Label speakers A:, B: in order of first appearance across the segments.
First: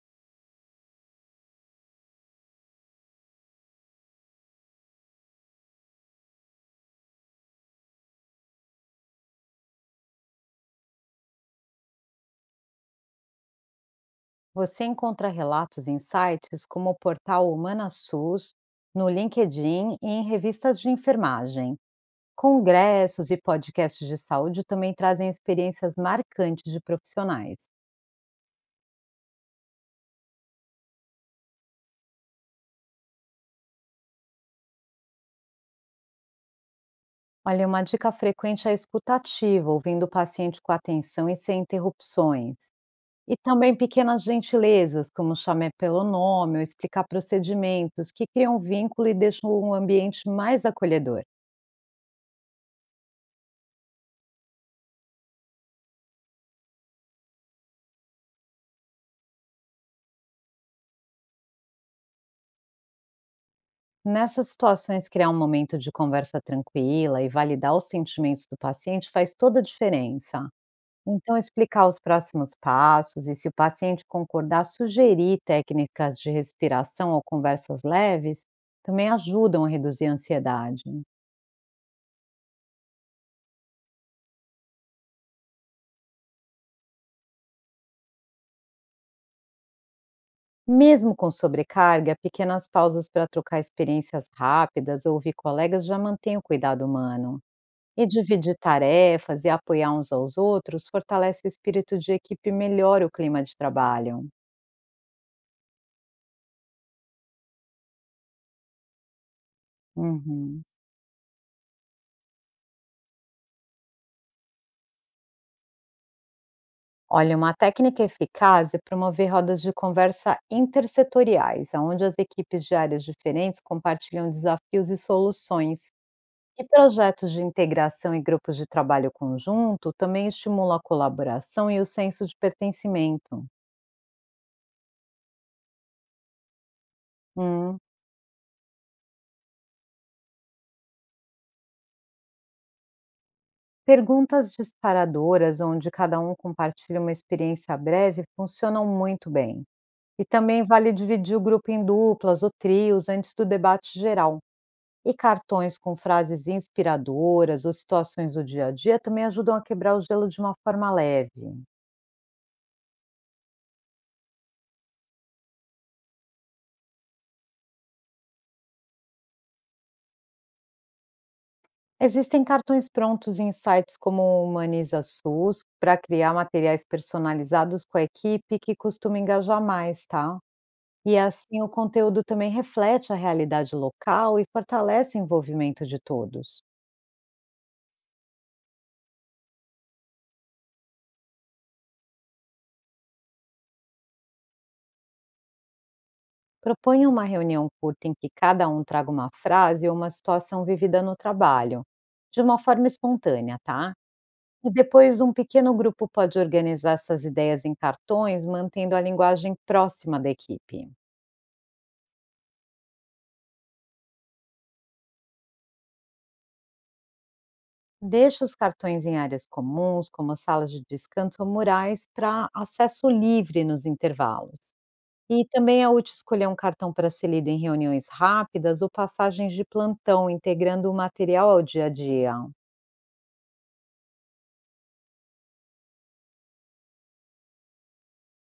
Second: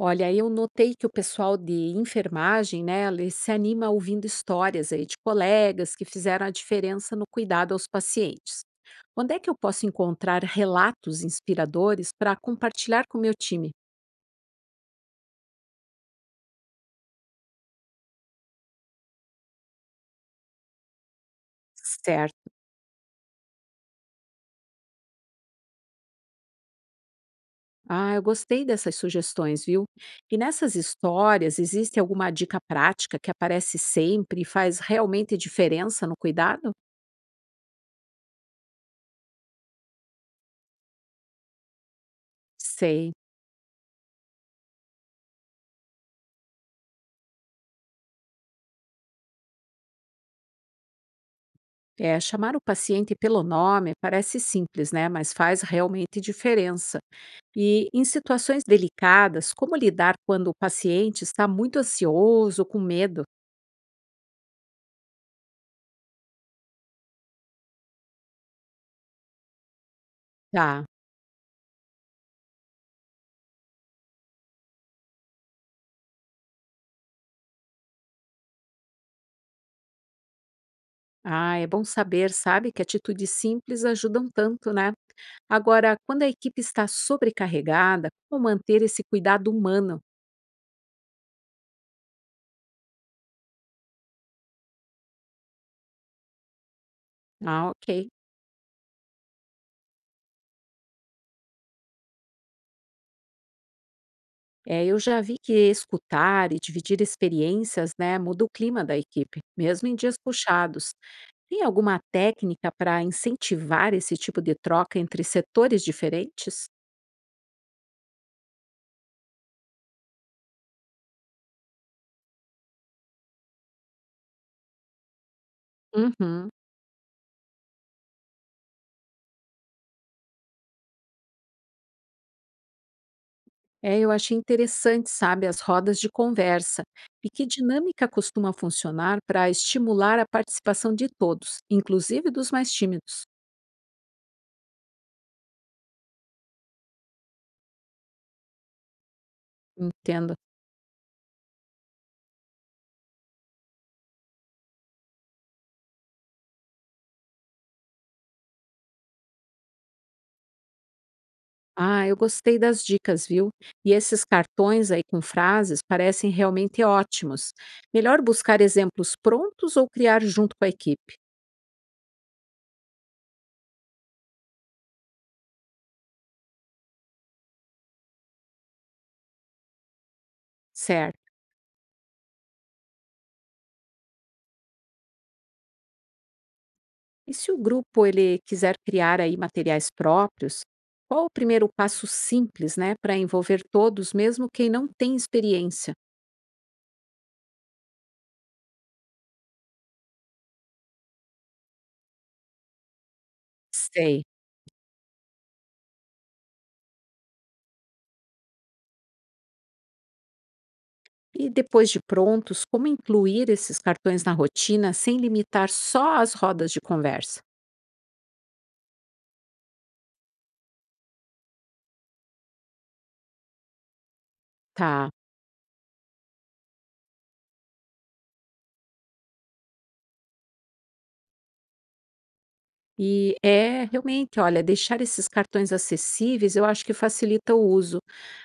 A: Olha, eu notei que o pessoal de enfermagem, né, ele se anima ouvindo histórias aí de colegas que fizeram a diferença no cuidado aos pacientes. Onde é que eu posso encontrar relatos inspiradores para compartilhar com o meu time?
B: Você encontra relatos em sites como o portal HumanaSUS, no LinkedIn e em revistas de enfermagem.
A: Certo.
B: Congressos e podcasts de saúde também trazem experiências marcantes de profissionais.
A: Ah, eu gostei dessas sugestões, viu? E nessas histórias, existe alguma dica prática que aparece sempre e faz realmente diferença no cuidado?
B: Olha, uma dica frequente é a escutativa, ouvindo o paciente com atenção e sem interrupções.
A: Sei.
B: E também pequenas gentilezas, como chamar pelo nome ou explicar procedimentos, que criam vínculo e deixam um ambiente mais acolhedor.
A: É, chamar o paciente pelo nome parece simples, né? Mas faz realmente diferença. E em situações delicadas, como lidar quando o paciente está muito ansioso, com medo?
B: Nessas situações, criar um momento de conversa tranquila e validar os sentimentos do paciente faz toda a diferença.
A: Tá.
B: Então, explicar os próximos passos e, se o paciente concordar, sugerir técnicas de respiração ou conversas leves também ajudam a reduzir a ansiedade.
A: Ah, é bom saber, sabe, que atitudes simples ajudam tanto, né? Agora, quando a equipe está sobrecarregada, como manter esse cuidado humano?
B: Mesmo com sobrecarga, pequenas pausas para trocar experiências rápidas ou ouvir colegas já mantêm o cuidado humano.
A: Ah,
B: E
A: ok.
B: dividir tarefas e apoiar uns aos outros fortalece o espírito de equipe e melhora o clima de trabalho.
A: É, eu já vi que escutar e dividir experiências, né, muda o clima da equipe, mesmo em dias
B: Uhum.
A: puxados. Tem alguma técnica para incentivar esse tipo de troca entre setores diferentes?
B: Olha, uma técnica eficaz é promover rodas de conversa intersetoriais, onde as equipes de áreas diferentes compartilham desafios e soluções.
A: Uhum.
B: E projetos de integração e grupos de trabalho conjunto também estimulam a colaboração e o senso de pertencimento.
A: É, eu achei interessante, sabe, as rodas de conversa. E que
B: Hum.
A: dinâmica costuma funcionar para estimular a participação de todos, inclusive dos mais tímidos.
B: Perguntas disparadoras, onde cada um compartilha uma experiência breve, funcionam muito bem. E
A: Entendo.
B: também vale dividir o grupo em duplas ou trios antes do debate geral. E cartões com frases inspiradoras ou situações do dia a dia também ajudam a quebrar o gelo de uma forma leve.
A: Ah, eu gostei das dicas, viu? E esses cartões aí com frases parecem realmente ótimos. Melhor buscar exemplos prontos ou criar junto com a equipe,
B: Existem cartões prontos em sites como o Humaniza SUS para criar materiais personalizados com a equipe que costuma engajar mais, tá? E
A: certo?
B: assim o conteúdo também reflete a realidade local e fortalece o envolvimento de todos.
A: E se o grupo ele quiser criar aí materiais próprios, qual o primeiro passo simples, né, para envolver todos, mesmo quem não tem experiência?
B: Proponha uma reunião curta em que cada um traga uma frase ou uma situação vivida no trabalho, de uma forma espontânea, tá?
A: Sei.
B: E depois um pequeno grupo pode organizar essas ideias em cartões, mantendo a linguagem próxima da equipe.
A: E depois de prontos, como incluir esses cartões na rotina sem limitar só as rodas de conversa?
B: Deixe os cartões em áreas comuns, como salas de descanso ou murais, para acesso livre nos intervalos.
A: Tá.
B: E também é útil escolher um cartão para ser lido em reuniões rápidas ou passagens de plantão, integrando o material ao dia a dia.
A: E é realmente, olha, deixar esses cartões acessíveis eu acho que facilita o uso.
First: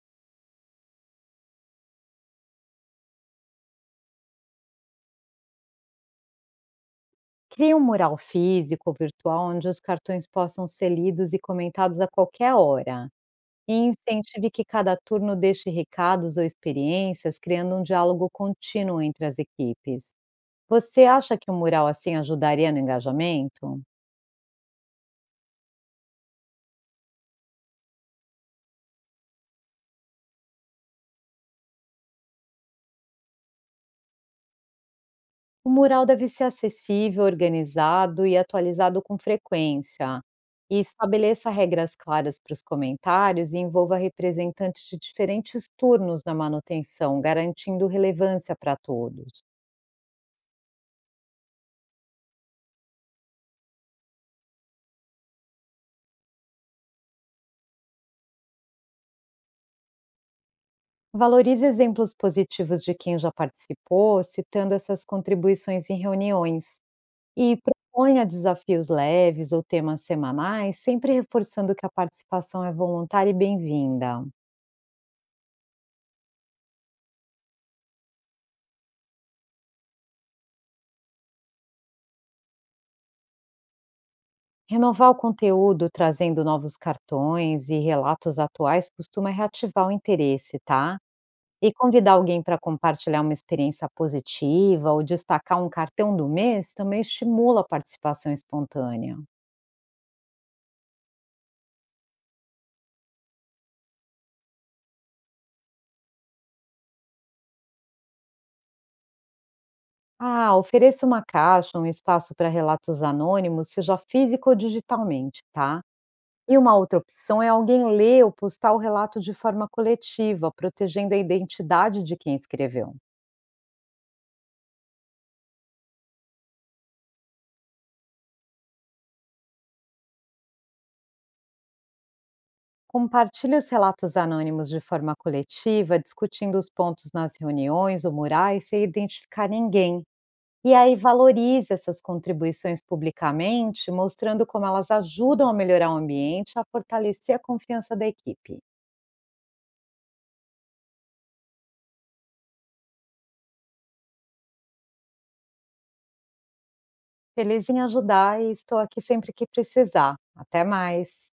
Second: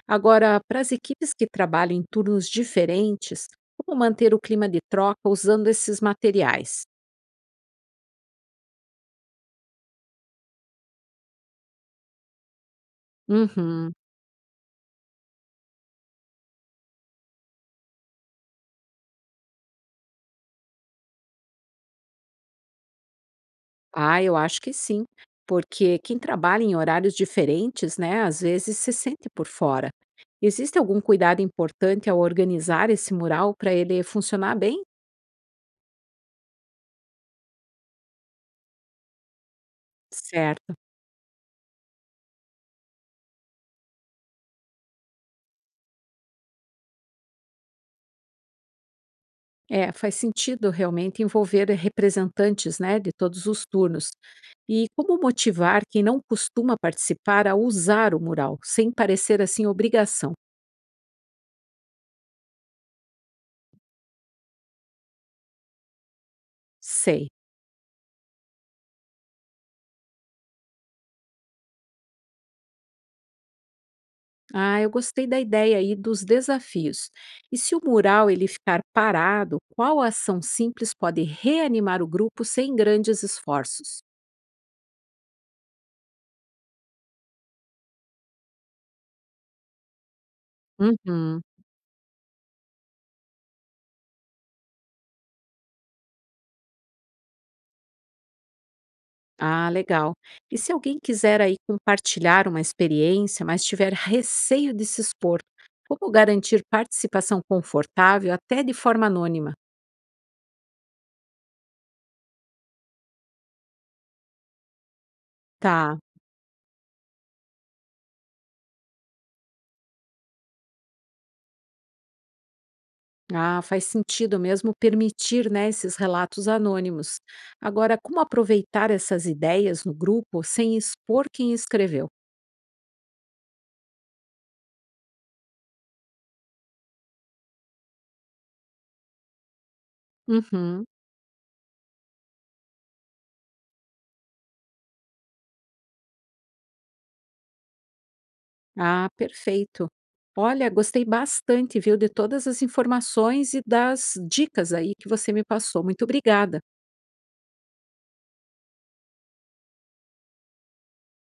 A: Agora, para as equipes que trabalham em turnos diferentes, como manter o clima de troca usando esses materiais?
B: Crie um mural físico ou virtual onde os cartões possam ser lidos e comentados a qualquer hora. E
A: Uhum.
B: incentive que cada turno deixe recados ou experiências, criando um diálogo contínuo entre as equipes. Você acha que um mural assim ajudaria no engajamento?
A: Ah, eu acho que sim, porque quem trabalha em horários diferentes, né, às vezes se sente por fora. Existe algum cuidado importante ao organizar esse mural para ele funcionar bem?
B: O mural deve ser acessível, organizado e atualizado com frequência.
A: Certo.
B: E estabeleça regras claras para os comentários e envolva representantes de diferentes turnos na manutenção, garantindo relevância para todos.
A: É, faz sentido realmente envolver representantes, né, de todos os turnos. E como motivar quem não costuma participar a usar o mural, sem parecer assim obrigação?
B: Valorize exemplos positivos de quem já participou, citando essas contribuições em reuniões.
A: Sei.
B: E proponha desafios leves ou temas semanais, sempre reforçando que a participação é voluntária e bem-vinda.
A: Ah, eu gostei da ideia aí dos desafios. E se o mural ele ficar parado, qual ação simples pode reanimar o grupo sem grandes esforços?
B: Renovar o conteúdo trazendo novos cartões e relatos atuais costuma reativar o interesse, tá?
A: Uhum.
B: E convidar alguém para compartilhar uma experiência positiva ou destacar um cartão do mês também estimula a participação espontânea.
A: Ah, legal. E se alguém quiser aí compartilhar uma experiência, mas tiver receio de se expor, como garantir participação confortável até de forma anônima?
B: Ah, ofereça uma caixa, um espaço para relatos anônimos, seja físico ou digitalmente, tá?
A: Tá.
B: E uma outra opção é alguém ler ou postar o relato de forma coletiva, protegendo a identidade de quem escreveu.
A: Ah, faz sentido mesmo permitir, né, esses relatos anônimos. Agora, como aproveitar essas ideias no grupo sem expor quem escreveu?
B: Compartilhe os relatos anônimos de forma coletiva, discutindo os pontos nas reuniões ou murais sem identificar ninguém. E
A: Uhum.
B: aí valorize essas contribuições publicamente, mostrando como elas ajudam a melhorar o ambiente e a fortalecer a confiança da equipe.
A: Ah, perfeito. Olha, gostei bastante, viu, de todas as informações e das dicas aí que você me passou. Muito obrigada.
B: Feliz em ajudar e estou aqui sempre que precisar. Até mais!